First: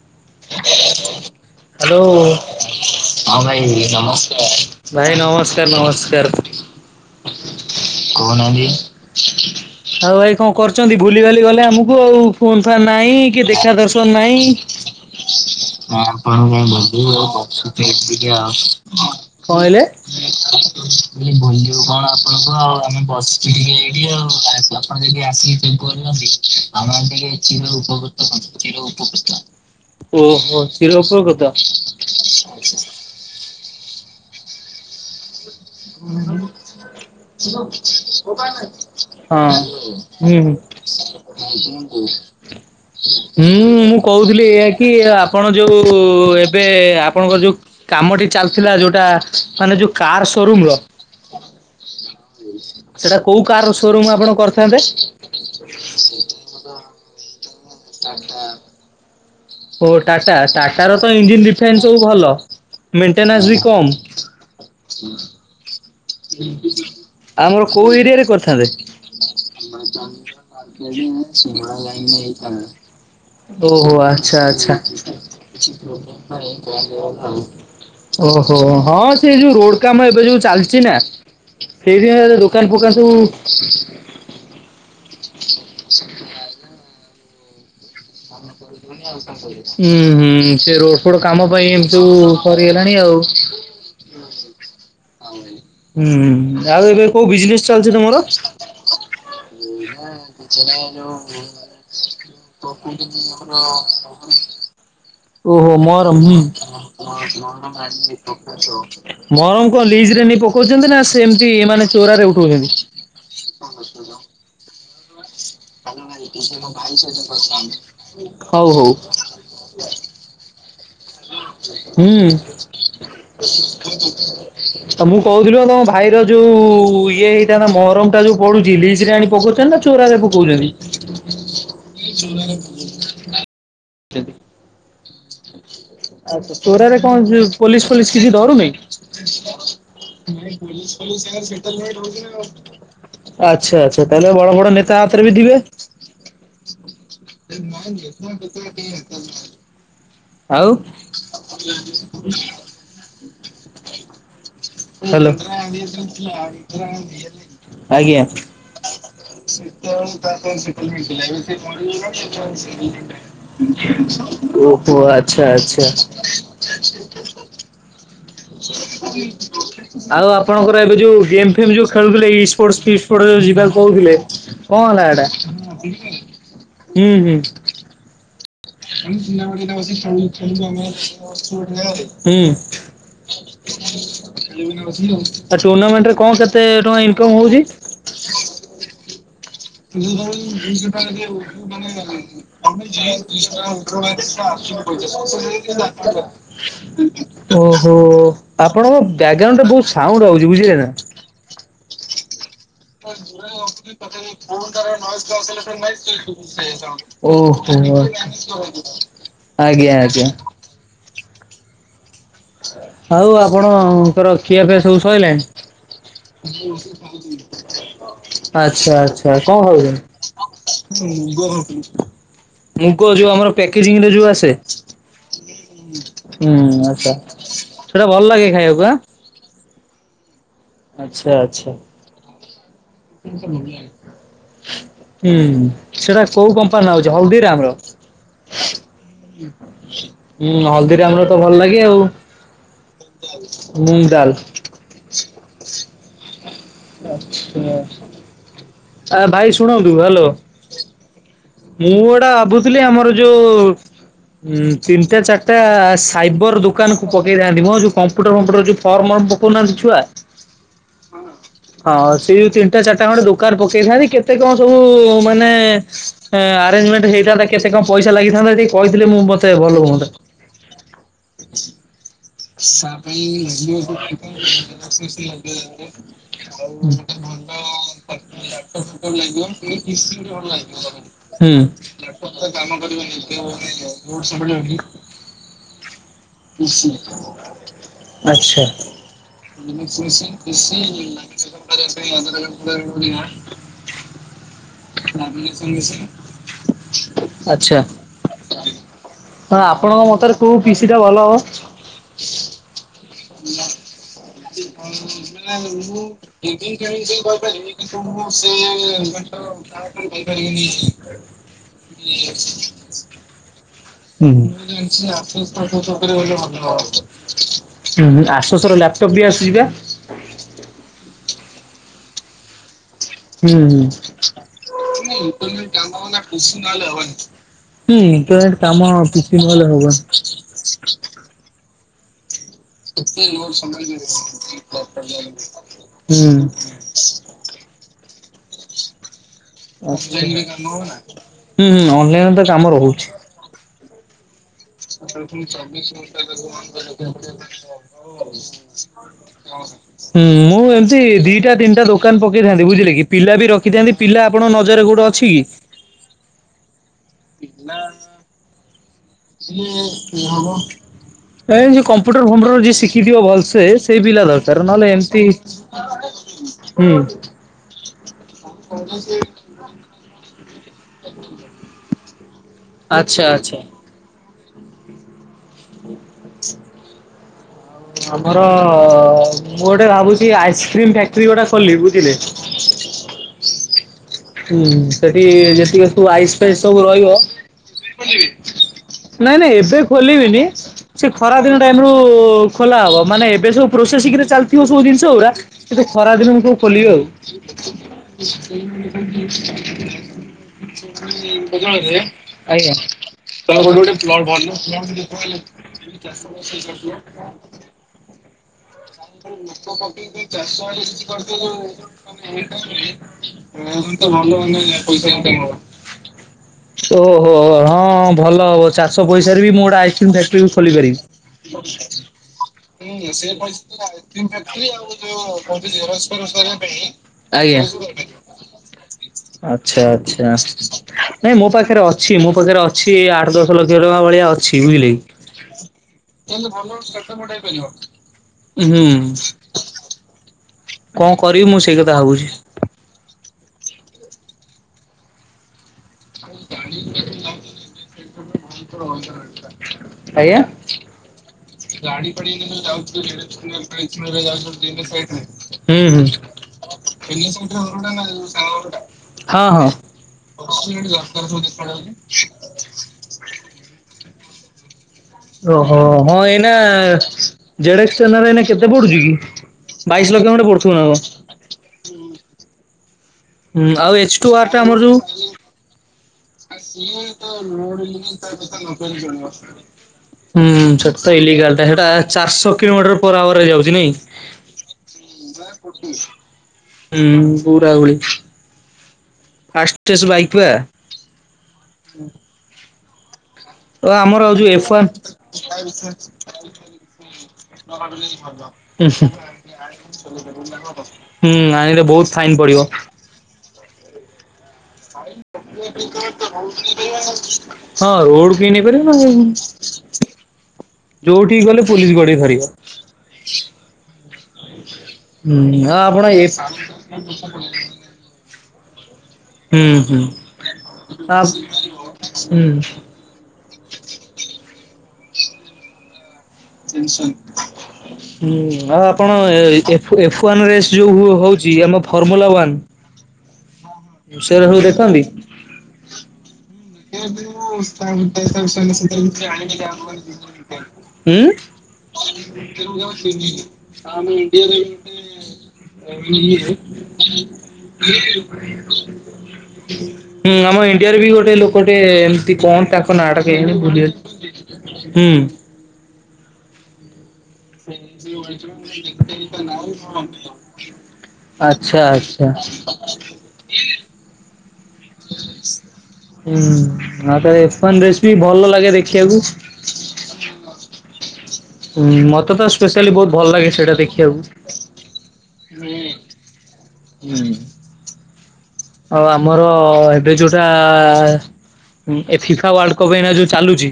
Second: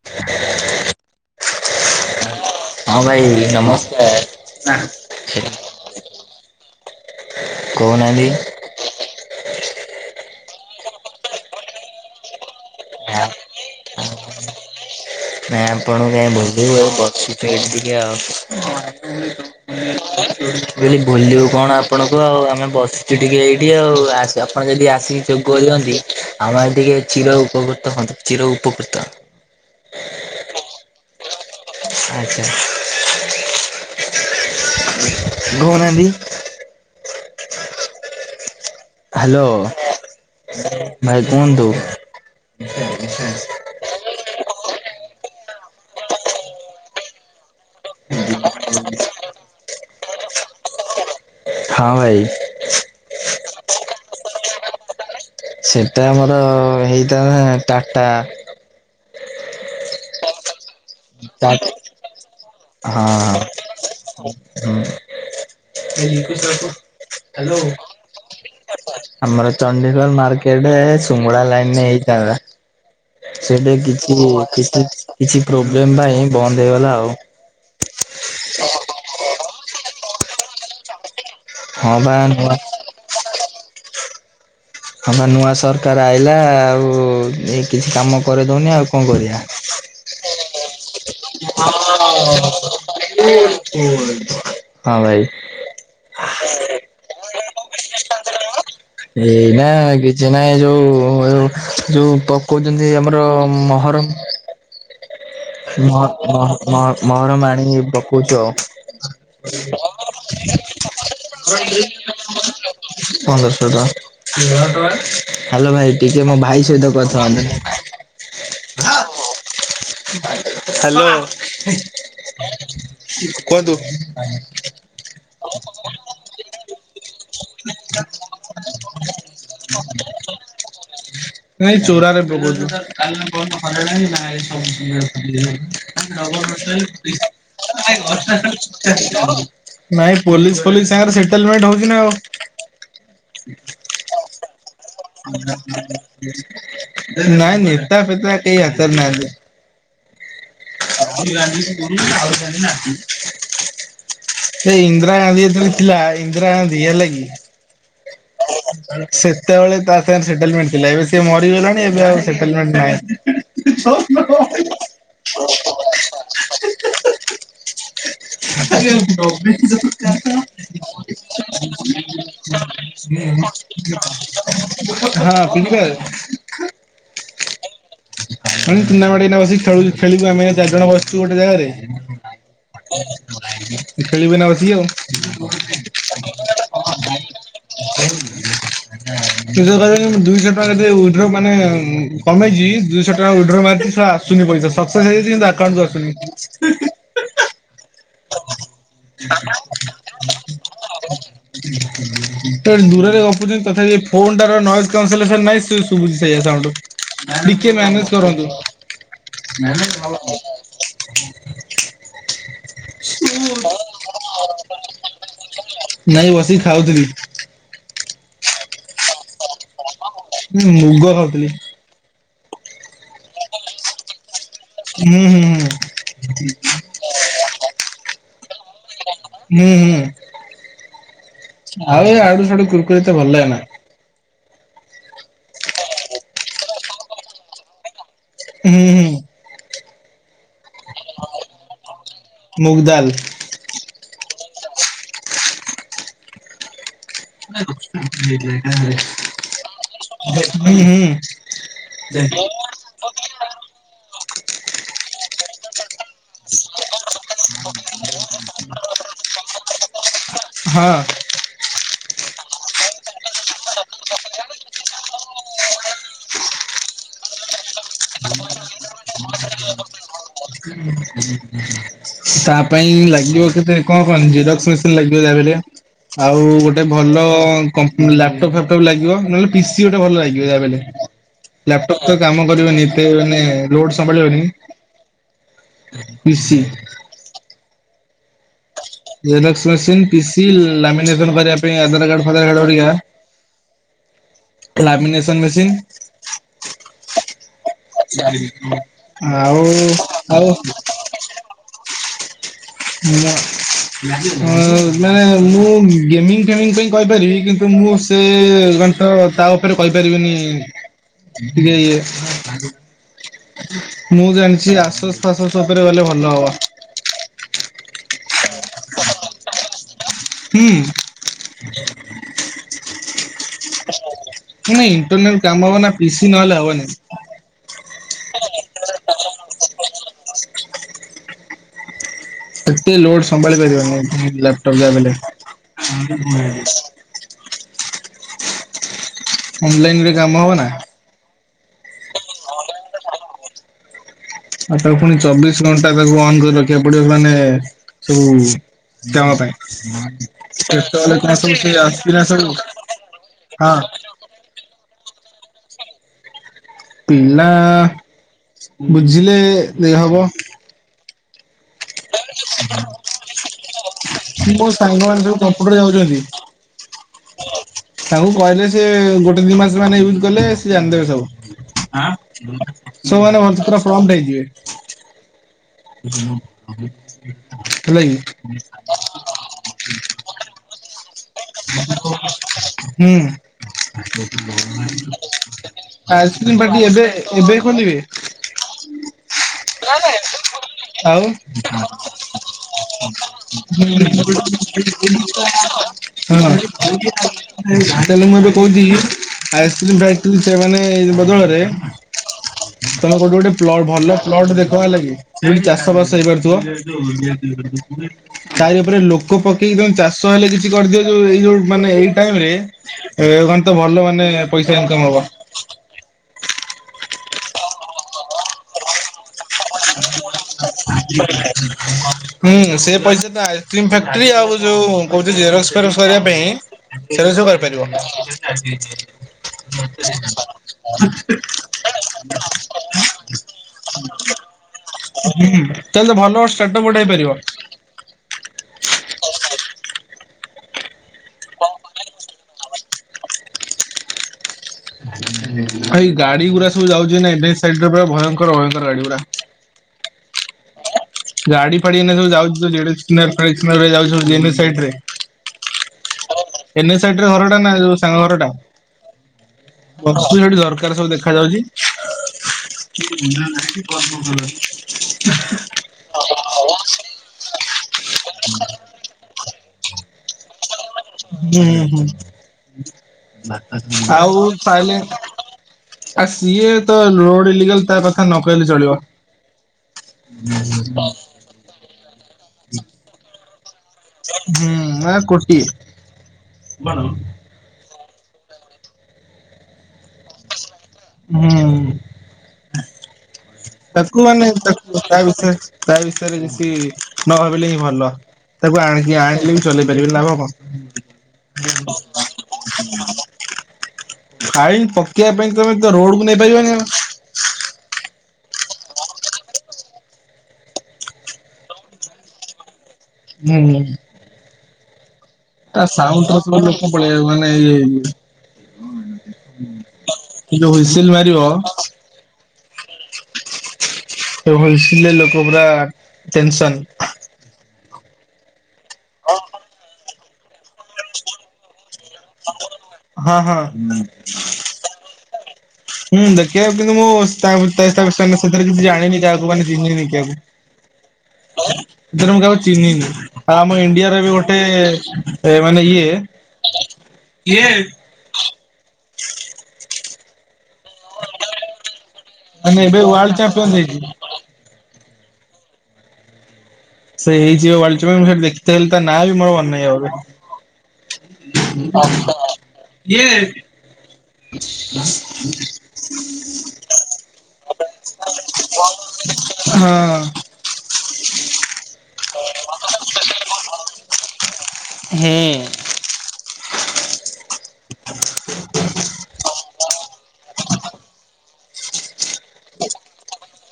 [unintelligible] ଆଲୋ। ହଁ ଭାଇ ନମସ୍କାର, ଭାଇ ନମସ୍କାର ନମସ୍କାର! କହୁନାହାନ୍ତି? ଆଉ ଭାଇ କଣ କରୁଛନ୍ତି ଭୁଲି ଭାଲି ଗଲେ ଆମକୁ ଆଉ ଫୋନ ଫାନ ନାଇଁ କି ଦେଖା ଦର୍ଶନ ନାଇଁ ନାାଇପଣ କ ଭଲ ଆଉ ବ ଆ କଣ କହିଲେ? [inaudible] କହଲି ଭୁଲିବୁ କଣ ଆପଣଙ୍କୁ ଆଉ ଆମେ ବସଛୁ ଟିକେ ଏଇଠି ଆଉ ଆପଣ ଯଦି ଯ ଆସିକି ଯଉ ଗଛନ୍ତି ଆମର ଟିକେ ଚିର ଉପକୃତ ହୁଅନ୍ତୁ ଚିର ଉପକୃତ [inaudible] ଓହୋ ଚିରୋପକୃତ! ଆଜ୍ଛା [inaudible] କହୁନାହାନ୍ତି? ହ କଣ ହ୍ୟାଲୋ। କର [inaudible] ହଁ, ଭାଇ କୁହନ୍ତୁ। ହୁଁ ହୁଁ! ହୁଁ ମୁଁ କହୁଥିଲି ଏଇଆ କି ଆପଣ ଯୋଉ ଏବେ ଆପଣଙ୍କ ଯୋଉ କାମଟି ଚାଲିଥିଲା ଯୋଉଟା ମାନେ ଯୋଉ କାର ସୋରୁମ ର ହଁ ଭାଇ! ସେଇଟା କୋଉ କାର ସୋରୁମ୍ ଆପଣ କରିଥାନ୍ତେ? ସେଟା ଆମର ହେଇଥାନ୍ତା ଟାଟା ଓହୋ ଟାଟା। ଟା ତାର ତ ଇଞ୍ଜିନ୍ ଟା ଡିଫେନ୍ସ ସବୁ ଭଲ। ହଁ ମେଣ୍ଟେନାନ୍ସ ବି କମ୍। ହଁ। ଆମର ହ୍ୟାଲୋ କୋଉ ଏରିଆ ରେ କରିଥାନ୍ତେ? ଆମର ଚଣ୍ଡିଖୋଲ ମାର୍କେଟ ସୁମଳା ଲାଇନ ରେ ହେଇଥାନ୍ତା। [unintelligible] ସେଠି ଓହୋ। କିଛି ଆଚ୍ଛା ଆଚ୍ଛା। କିଛି କିଛି ପ୍ରୋବ୍ଲେମ ପାଇଁ ବନ୍ଦ ହେଇଗଲା ଆଉ। ଓହୋ। ହଁ ସେ ଯୋଉ ରୋଡ କାମ ଏବେ ଯୋଉ ଚାଲିଛି ନା ହଁ ବା ସେଇଥିପାଇଁ ନୂଆ ଦୋକାନ ଫୋକାନ ସବୁ ହ ବା ନୂଆ ସରକାର ଆଇଲା ଆଉ ଏ କିଛି କାମ କରିଦଉନି ଆଉ କଣ କରିବା? ହୁଁ ହୁଁ। ସେ ରୋଡ ଫୋଡ କାମ ପାଇଁ ଏମିତି ସବୁ ସରିଗଲାଣି ଆଉ। ହଁ ଭାଇ। ହୁଁ ଆଉ ଏବେ କୋଉ ବିଜନେସ ଚାଲଛି ତମର? ଏ ଏଇନା କିଛି ନାହିଁ କିଛିଟା ଯୋଉ ଯୋଉ ପ୍ରର ପକଉଛନ୍ତି [inaudible] ଆମର ହଁ ମହରମ [inaudible] ଓହୋ ମହ ମରମ। ମହ ମହରମ ଆଣି ପକଉଛୁ ଆଉ ମରମ କଣ ଲିଜରେ ନେଇ ପକ କଉଛନ୍ତି ନା ସେମିତି ମାନେ ଚୋରାରେ ଉଠଉଛନ୍ତି? ପନ୍ଦରଶହ ଟଙ୍କା, ହ୍ୟାଲୋ ଭାଇ ଟିକେ ମୋ ଭାଇ ସହିତ କଥା ହୁଅନ୍ତୁ। ହଉ ହଉ। ହାଲୋ। ହୁଁ। ଆଉ ମୁଁ କୁହନ୍ତୁ। କହୁଥିଲି ପା ତମ ଭାଇର ଯୋଉ ଇଏ ହେଇଥାନ୍ତା ମହରମ ଟା ଯୋଉ ପଡୁଚି ଲିଚ ରେ ଆଣି ପକଉଛନ୍ତି ନା ଚୋରାରେ ପକଉଛନ୍ତି? ନାଇଁ ଚୋରାରେ ପକୋଉଛୁ। [unintelligible] ଆଚ୍ଛା ନାଇଁ ଚୋରାରେ କଣ ପୋଲିସ୍ ପୋଲିସ ଫୋଲିସ କିଛି ଫୋଲିସ୍ ଧରୁନି? ସାଙ୍ଗରେ ସେଟଲମେଣ୍ଟ ହଉଛି ନା ଆଉ। ଆଛା ଆଛା। ତାହେଲେ ବଡ ବଡ ନେତ ନାଇଁ ନେତା ଫେତା କେହି ଆସିବାର ନାହାଁନ୍ତି। ଆଉ [unintelligible] ସେ ଇନ୍ଦିରା ଗାନ୍ଧୀ ହ୍ୟାଲୋ ଯେତେବେଳେ ଥିଲା, ଇନ୍ଦିରା ଗାନ୍ଧୀ ହେଲା କି- ଆଜ୍ଞା। ସେତେବେଳେ ତା ସାଙ୍ଗରେ ସେଟଲମେଟ ଥିଲା ଏବେ ସେ ମରିଗଲାଣି ଏବେ ଆଉ ସେଟେଲମେଟ ନାହିଁ। ଓହୋ। ଆଚ୍ଛା ଆଚ୍ଛା। [unintelligible] ହଁ ଫ୍ରି ଆଉ ଆପଣଙ୍କର ଏବେ ଯୋଉ ଗେମ୍ ଫେମ ଯୋଉ ଖେଳୁଥିଲେ ଇ ସ୍ପୋର୍ଟ ସ୍ପିପ ଛୋଟୋ ଯୋଉ ଯିବାକୁ କହୁଥିଲେ କଣ ହେଲା ଫାୟାର ହେଟା? ହୁଁ ହୁଁ। ଟୁନାମେନ୍ଟ ଏଇନା ବସିକି ଖଳୁ ଖେଳିବୁ ଆମେ ଚାରି ଜଣ ବସିଛୁ ଗୋଟେ ଜାଗାରେ, ହୁଁ ଖେଳିବୁ ଏଇନା ବସିକି ଆଉ। ଆ ଟୁର୍ଣ୍ଣାମେଣ୍ଟ ରେ କଣ କେତେ ଟଙ୍କା ଇନକମ୍ ହଉଛି? [unintelligible] ଦୁଇଶହ ଟଙ୍କାରେ ଯେଉ ଉଇଟ୍ରିଦ୍ର ମାନେ କମେଇଛି ଦୁଇଶହ ଟଙ୍କା ଉଇର୍ଦ୍ର ମାରିଛି ଶଲା ଆସୁନି ପଇସା ପ୍ରୋସେସ୍ ହେଇଯାଇଚି, କିନ୍ତୁ ଆକାଉଣ୍ଟକୁ ଆସୁନି। ଓହୋ। ଆପଣଙ୍କ ବ୍ୟାଗ୍ରାଉଣ୍ଡରେ ବୋହୁତ୍ ସାଉଣ୍ଡ ଆଉଚି ବୁଝିହେଲା। ହଁ ଦୂରରେ ଗପୁଛି ତଥାପି ଏଇ ଫୋନ ଟାର ନଏଜ୍ କାଉନସେଲେସନ୍ ନାଇ ସେ ସବୁଚି ସେଇୟା ସାଉଣ୍ଡ। ଟିକେ ଓହୋ ମ୍ୟାନେଜ କରନ୍ତୁ। ଆଜ୍ଞା ଆଜ୍ଞା ଆଉ ଆପଣଙ୍କର ଖିଆ ଫିଆ ସବୁ ସଇଲାଣୀ? ନାଇଁ ବସିକି ଖାଉଥିଲି ଆଛା ଆଛା। କଣ ଖାଉଛନ୍ତି? ମୁଁ ମୁଗ ଖାଉଥିଲି। ମୁଗ ଯୋଉ ଆମର ପ୍ୟାକେଜିଂରେ ଯୋଉ ଆସେ ହୁଁ ହୁଁ ହୁଁ। ହୁଁ ଆଛା। ସେଟା ଭଲ ଲାଗେ ଖାଇବାକୁ ଆଁ। ହୁଁ ହୁଁ। ଆଚ୍ଛା ଆଚ୍ଛା। ଆଉ ୟାଡୁ ସ୍ୟାଡୁ କୁର୍ ହୁଁ ସେଟା କୋଉ କମ୍ପାନୀର ଆଉଚି ହଳଦୀ ରାମର? ହୁଁ। ହୁଁ ହୁଁ ହଳଦୀ ରାମର ତ ଭଲ ଲାଗେ ଆଉ। ମୁଗ୍ ଦାଲ୍। ମୁଙ୍ଗ ଡାଲ୍। ନାଇଁ [unintelligible] ଆ ଭାଇ ଶୁଣନ୍ତୁ ହାଲୋ। ହୁଁ ହୁଁ। ମୁଁ ଏଟା ଭାବୁଥିଲି ଆମର ଯୋଉ ଉଁ ତିନିଟା ଚାରିଟା ଆସ୍ ସାଇବର ଦୋକାନୁକୁ ପକେଇଥାନ୍ତି ମ ଯୋଉ କମ୍ପୁଟର ଫମ୍ପୁଟର ଯୋଉ ଫର୍ମ ମର୍ମ ପକଉନାହାନ୍ତି ଛୁଆ ହଁ। ହଁ ସେଇ ତିନିଟା ଚାରିଟା ଖଣ୍ଡେ ଦୋକାନ ପକେଇଥାନ୍ତି କେତେ କଣ ସବୁ ମାନେ ଏଁ ଆରେଞ୍ଜମେଣ୍ଟ ହେଇଥାନ୍ତା କେତେ କଣ ପଇସା ଲାଗିଥାନ୍ତା ଟିକେ କଇଥିଲେ ମୁଁ ମତେ ଭଲ ହୁଅନ୍ତା। ହୁଁ ହୁଁ ହୁଁ ହୁଁ। କଣ [inaudible] ଜେରକ୍ସ ମେସିନ ଲାଗିବ ଯାହା ବି ହେଲେ। ଗୋଟେ ଭଲ ଆଉ କମ୍ପ ଲାପଟପ୍ ଫାପଟପ୍ ଲାଗିବ ନହେଲେ ପିସି ଗୋଟେ ଗୋଟେ ଭଲ ଲାଗିବ ଯାହା ବି ହେଲେ। ଲାପଟପ୍ ତ କାମ [inaudible] କରିବନି ଏତେ ମାନେ ଲୋଡ ସମ୍ଭାଳିବନି ହୁଁ। ପିସି [inaudible] ଆଚ୍ଛା। ଜେରକ୍ସ ମେସିନ୍ ପିସି ଲାମିନେସନ କରିବା ପାଇଁ ଆଧାର କାର୍ଡ ଫାଧାର କାର୍ଡ ହେରିକା ଲାମିନେସନ ମେସିନ [inaudible] [inaudible] ଆଚ୍ଛା ହଁ ଆଉ ଆପଣଙ୍କ ମତରେ ଆଉ କୋଉ ପିସି ଟା ଭଲ ହବ? [inaudible] [inaudible] ହଁ ମାନେ ମୁଁ ଗେମିଙ୍ଗ୍ ଫେମିଙ୍ଗ୍ ପାଇଁ କଇପାରିବି କିନ୍ତୁ ମୁଁ ସେ [unintelligible] ତା ଉପରେ କଇପାରିବିନି। [inaudible] ହୁଁ ମୁଁ ଜାଣିଛି ଆସସ୍ [unintelligible] ହୁଁ ହୁଁ ଫାସସ୍ ଉପରେ ଗଲେ ଭଲ ହବ। ଆଶୋଷ୍ ର ଲାପ୍ଟବ୍ ବି ଆସୁଚି ପା। ହୁଁ। ହୁଁଁ ହୁଁ। ହୁଁ ମାନେ ଇଣ୍ଟରନାଲ କାମ ହବ ଇଣ୍ଟରନେଟ ନା କାମ ନହେଲେ ପିସି ନ ହବନି। ହେଲେ ହବନି। [inaudible] ଏତେ ଲୋଡ ସମ୍ଭାଳି ପାରିବନି ଲାପଟପ୍ ଯାହା ବି ହେଲେ ହୁଁ। ହୁଁ ଅନଲାଇନ ରେ କାମ ହବ ନା। ହୁଁ ଅନ୍ ଲାଇନ୍ ରେ ତ କାମ ରହୁଛି। ଆଉ ତାକୁ ପୁଣି ଚବିଶ୍ ଘଣ୍ଟା ତାକୁ ଅନ୍ କରି ରଖିବାକୁ ପଡ଼ିବ ମାନେ ସବୁ କାମ ପାଇଁ ହୁଁ ମୁଁ ଏମତି କେତେବେଳେ କଣ ସବୁ ଦିଟା ସେ ତିନ୍ ଟା ଦୋକାନ୍ ଆସିଲା ସବୁ ପକେଇଥାନ୍ତି ବୁଝିଲେ କି ପିଲା ବି ହଁ ରଖିଥାନ୍ତି ପିଲା ଆପଣଙ୍କ ନଜର୍ ରେ ଗୁଡ଼ ଅଛି କି? ପିଲା ବୁଝିଲେ ଦେ ହବ। ଏ ଯିଏ କମ୍ପୁଟର୍ ଫମ୍ପୁଟର ଯିଏ ଶିକିଥିବ ଭଲସେ। ସେଇ ପିଲା ଦରକାର ମୋ ନହେଲେ ଏମ୍ ସାଙ୍ଗମାନେ ତି ସବୁ କମ୍ପ୍ୟୁଟର ଯାଉଛନ୍ତି। ହୁଁ। ତାକୁ କଇଲେ ସେ ଗୋଟେ ଦି ମାସ୍ ମାନେ ୟୁଜ୍ କଲେ ସିଏ ଜାନ୍ ଦବେ ସବୁ ହାଁ। ଛୁଆ ଆଚ୍ଛା ମାନେ ଆଚ୍ଛା ଭଲସେ ପୁରା ପ୍ରମ୍ପଟ୍ ହେଇଯିବେ। ହେଲା ଆମର କି। ମୁଁ ଗୋଟେ ଭାବୁଚି ଆଇସ୍କ୍ରିମ ଫ୍ୟାକ୍ଟ୍ରି ଗୋଟା ଖୋଲିିବି ବୁଝିଲେ। ହୁଁ ସେଠି ଯେତିକି ସବୁ ଆଇସ୍ ଫାଇସ୍ ଆଇସ୍କ୍ରିମ୍ ସବୁ ପାଟି ଏବେ ରହିବ ଏବେ ଖୋଲିବେ? ନାଇଁ ନାଇଁ ଏବେ ଖୋଲିବିନି। ସେଇ ଆଉ ଖରା ଦିନ ଟାଇମ୍ ରୁ ଖୋଲା ହବ ମାନେ ଏବେ ସବୁ ପ୍ରୋସେଙ୍ଗ୍ ରେ ଚାଲଥିବ ସବୁ ଜିନଷ ଉରା। ଖରା ଦିନ ମୁଁ କଉ ହଁ ଖୋଲିବୁ ଆଉ [inaudible] ତାହେଲେ ମୁଁ ଏବେ କହୁଛି ଆଇସ୍କ୍ରିମ ଫ୍ୟାକ୍ଟ୍ରି ସେମାନେ [unintelligible] ଆଜ୍ଞା! ତମ କୌଡ଼ି ଗୋଡ଼େ ପ୍ଲଟ୍ ଭଲ ପ୍ଲଟ୍ ଦେଖ ହେଲାକି ଯେମ୍ତି ଚାଷ ବାସ ହେଇପାରୁଥିବ। ତାରି ଉପ୍ରେ ଲୋକ ପକେଇକ ଦ ଚାଷ ହେଲେ କିଛି କର୍ଦିଅ ଯୋଉ ଏଇ ଯୋଉ ମାନେ ଏଇ ଟାଇମ୍ ରେ। ଏ ଗନ୍ ତ ଭଲ ମାନେ ପଇସା ଇନ୍କମ୍ ହବ। ଓହୋ ହଁ ଭଲ ହବ ଚା ସ ପଇସାରେ ବି ମୋଟ୍ [inaudible] ହୁଁ ସେ ପଇସା ଆୟ କ୍ରିମ୍ ଫେକ୍ଟ୍ରି ଆଉ ଯୋଉ କଉଚି ଜେରକ୍ସ୍ ଫେରକ୍ସ୍ କରିବା ପାଇଁ ସେ ର ସଉ ଆଜ୍ଞା। କରିପାରିବ [unintelligible] [inaudible] ଆଚ୍ଛା ଆଚ୍ଛା ନାଇଁ ମୋ ପାଖେରେ ଅଛି ମୋ ପାଖେରେ ଅଛି ଆଠ୍ ଦଶ୍ ଲକ୍ଷ ଟଙ୍କା ଭଳିଆ ଅଛି। ଛିିବିଲି। ହୁଁ ତାଏଲେ ଭଲ ଟାଟପଟେଇ ପାରିବ। ହୁଁ- [inaudible] କଁ କରିବି ମୁଁ ସେଇ କତା ଭାବୁଛି। ଭାଇ ଗାଡ଼ି ଗୁରା ସବୁ ଯାଉଛି ନା ଡେ ସାଇଡ ଭୟଙ୍କର ଭୟଙ୍କର ଗାଡ଼ି ଗୁରା ଆଇଁୟା। ଗାଡ଼ି ପାଡ଼ି ଏଇନେ ଯୋଉ ଯାଉଚୁ ତେଡ଼ିସ୍ନାଲ ପେଡି଼ସ୍ନାଲ ରେ ଯାଉଚୁ ଜେନି ସାଇଡ୍ ରେ ହୁଁ ଏନ୍ଏଚ୍ ସାଇଡ୍ ରେ ଘରଟା ନା ଯୋଉ ହୁଁ ସାଙ୍ଗ ଘରଟା। [inaudible] ବସ୍ତୁ ହଁ ସେଠି ଝରକାରେ ସବୁ ଦେଖା ଯାଉଛି। ହଁ [inaudible] [inaudible] ଓହୋ ହଁ ଏଇନା ଜଡ ଏଇ କେତେ ପଡୁଛି କି ବାଇଶ ଲକ୍ଷ ଖଣ୍ଡେ ପଡୁଥିବ ନା ଆ ହୁଁ ହୁଁ ଆଉ ଏଚ୍ ଟୁ ହଁ ଆର୍ ଟା ଆମର ଯୋଉ ଆଉଲେ ଆ ସିଏ ତ ରୋଡ ଇଗାଲ ତା କଥା ନ କହିଲେ ଚଳିବ [inaudible] ହୁଁ ସେଟା ତ ଇଗାଲ ଟା ସେଟା ଚାରିଶହ କିଲୋମିଟର ପର ଆୱାର ହେଇ ଯାଉଛି ନାଇଁ ହୁଁ କୋଟି ପଉୁରଉଳି ଫାଷ୍ଟେସ୍ ବାଇକ୍ ବା ହୁଁ ଓ ଆମର ତାକୁ ଆଉ ମାନେ ଯୋଉ ଏଫ୍ ୱାନ୍ ତାକୁ ତା ବିଷୟରେ ତା ବିଷୟରେ କିଛି ନ ଭାବିଲେ ହିଁ ଭଲ ତାକୁ ହୁଁ ଆଣିକି ଆଣିଲେ ବି ଚଲେଇ ପାରିବେ ଲାଭ କଣ ହୁଁ ଆଣିଲେ ବହୁତ ଫାଇନ୍ ପଡିବ ହଁ ପାଇଁ ତମେ ାଇ ତ କ ରୋଡ କୁ ନେଇପାରିବନି ଆଉ। ଦେଛି ହଁ ରୋଡକୁ ନେଇ ପାରିବ ନା ଯୋଉଠିକ ଗଲେ ପୋଲିସ ଗଡେଇ ଫାରିବା ହୁଁ ହୁଁ ଆ ଆପଣ ଏ କଣ ପଳେଇ ମାନେ ଇ ହୁଁ ହୁଁ କି ହୁସିଲ ଆ ମାରିବ ହୁଁ ସେ ଭସେ ଲୋକ ପରା ହୁଁ ଆଉ ଆପଣ ରେ ଯୋଉ ହଉଛି ଆମ ଫର୍ମୁଲା ାନ୍ ହଁ ହଁ। ଉଷରେ ସବୁ ଦେଖନ୍ତି ହୁଁ ଦେଖ କିନ୍ତୁ ମୁଁ ସେରେ କିଛି ଜାଣିନି ତାହାକୁ ମାନେ ଚିହ୍ନିନିକୁ ହୁଁ ଆଉ ଆମ ଇଣ୍ଡିଆର ବି ଗୋଟେ [unintelligible] [unintelligible] କିଏ? ହୁଁ ଆମ ଇଣ୍ଡିଆରେ ବି ଗୋଟେ ଲୋ ଗୋଟେ ଏମିତି କଣ ମାନେ ତାଙ୍କ ଏବେ ନାଆଁଟା ୱାର୍ଲଡ କେଆଣି ଚାମ୍ପିୟନ ହେଇଛି। ଭୁଲିଗଲି ହୁଁ। ସେଇ ହେଇଯିବୱ ସେଠି ଦେଖି ଥିଲି ତା ନାଁ ବି ମୋର ମନେନାହିଁ ଆଉ। ଆଚ୍ଛା ଆଚ୍ଛା। କିଏ? ହୁଁ ଆ [unintelligible] ରେସପି ଭଲ ଲାଗେ ଦେଖିବାକୁ। ହଁ। ହୁଁ ମତେ ତ ସ୍ପେଶାଲି ବହୁତ ଭଲ ଲାଗେ ସେଇଟା ଦେଖିବାକୁ। ହୁଁ। ହୁଁ। [inaudible] ଆଉ ଆମର ଏବେ ଯୋଉଟା ହ ଏ ଫିଫା ୱାର୍ଲଡ କପ ଏଇ ଯୋଉ ଚାଲୁଛି।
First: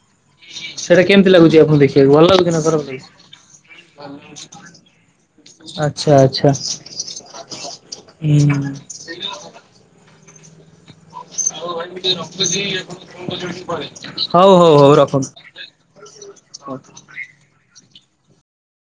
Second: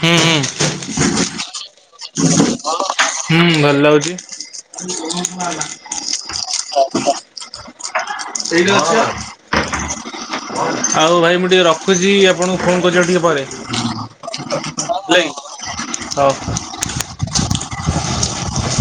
ହୁଁ ସେଇଟା କେମିତି ଲାଗୁଛି ଆପଣଙ୍କୁ ଦେଖିବାକୁ ଭଲ ଲାଗୁଛି ନା ଖରପ ହୁଁ ଭଲ ଲାଗୁଛି ଲାଗଛି। ଆଚ୍ଛା ଆଚ୍ଛା। ହୁଁ। ଭାଇ ମୁଁ ଟିକେ ଆଉ ରଖୁଛି ଭାଇଟିକେ ଆପଣଙ୍କୁ ରଖୁଛି ଫୋନ ଇଏ କଣ ଫୋନ କରୁଛନ୍ତି ଟିକେ ପରେ ହଉ, ହଉ, ହଉ, ରଖନ୍ତୁ। ହଉ। [inaudible]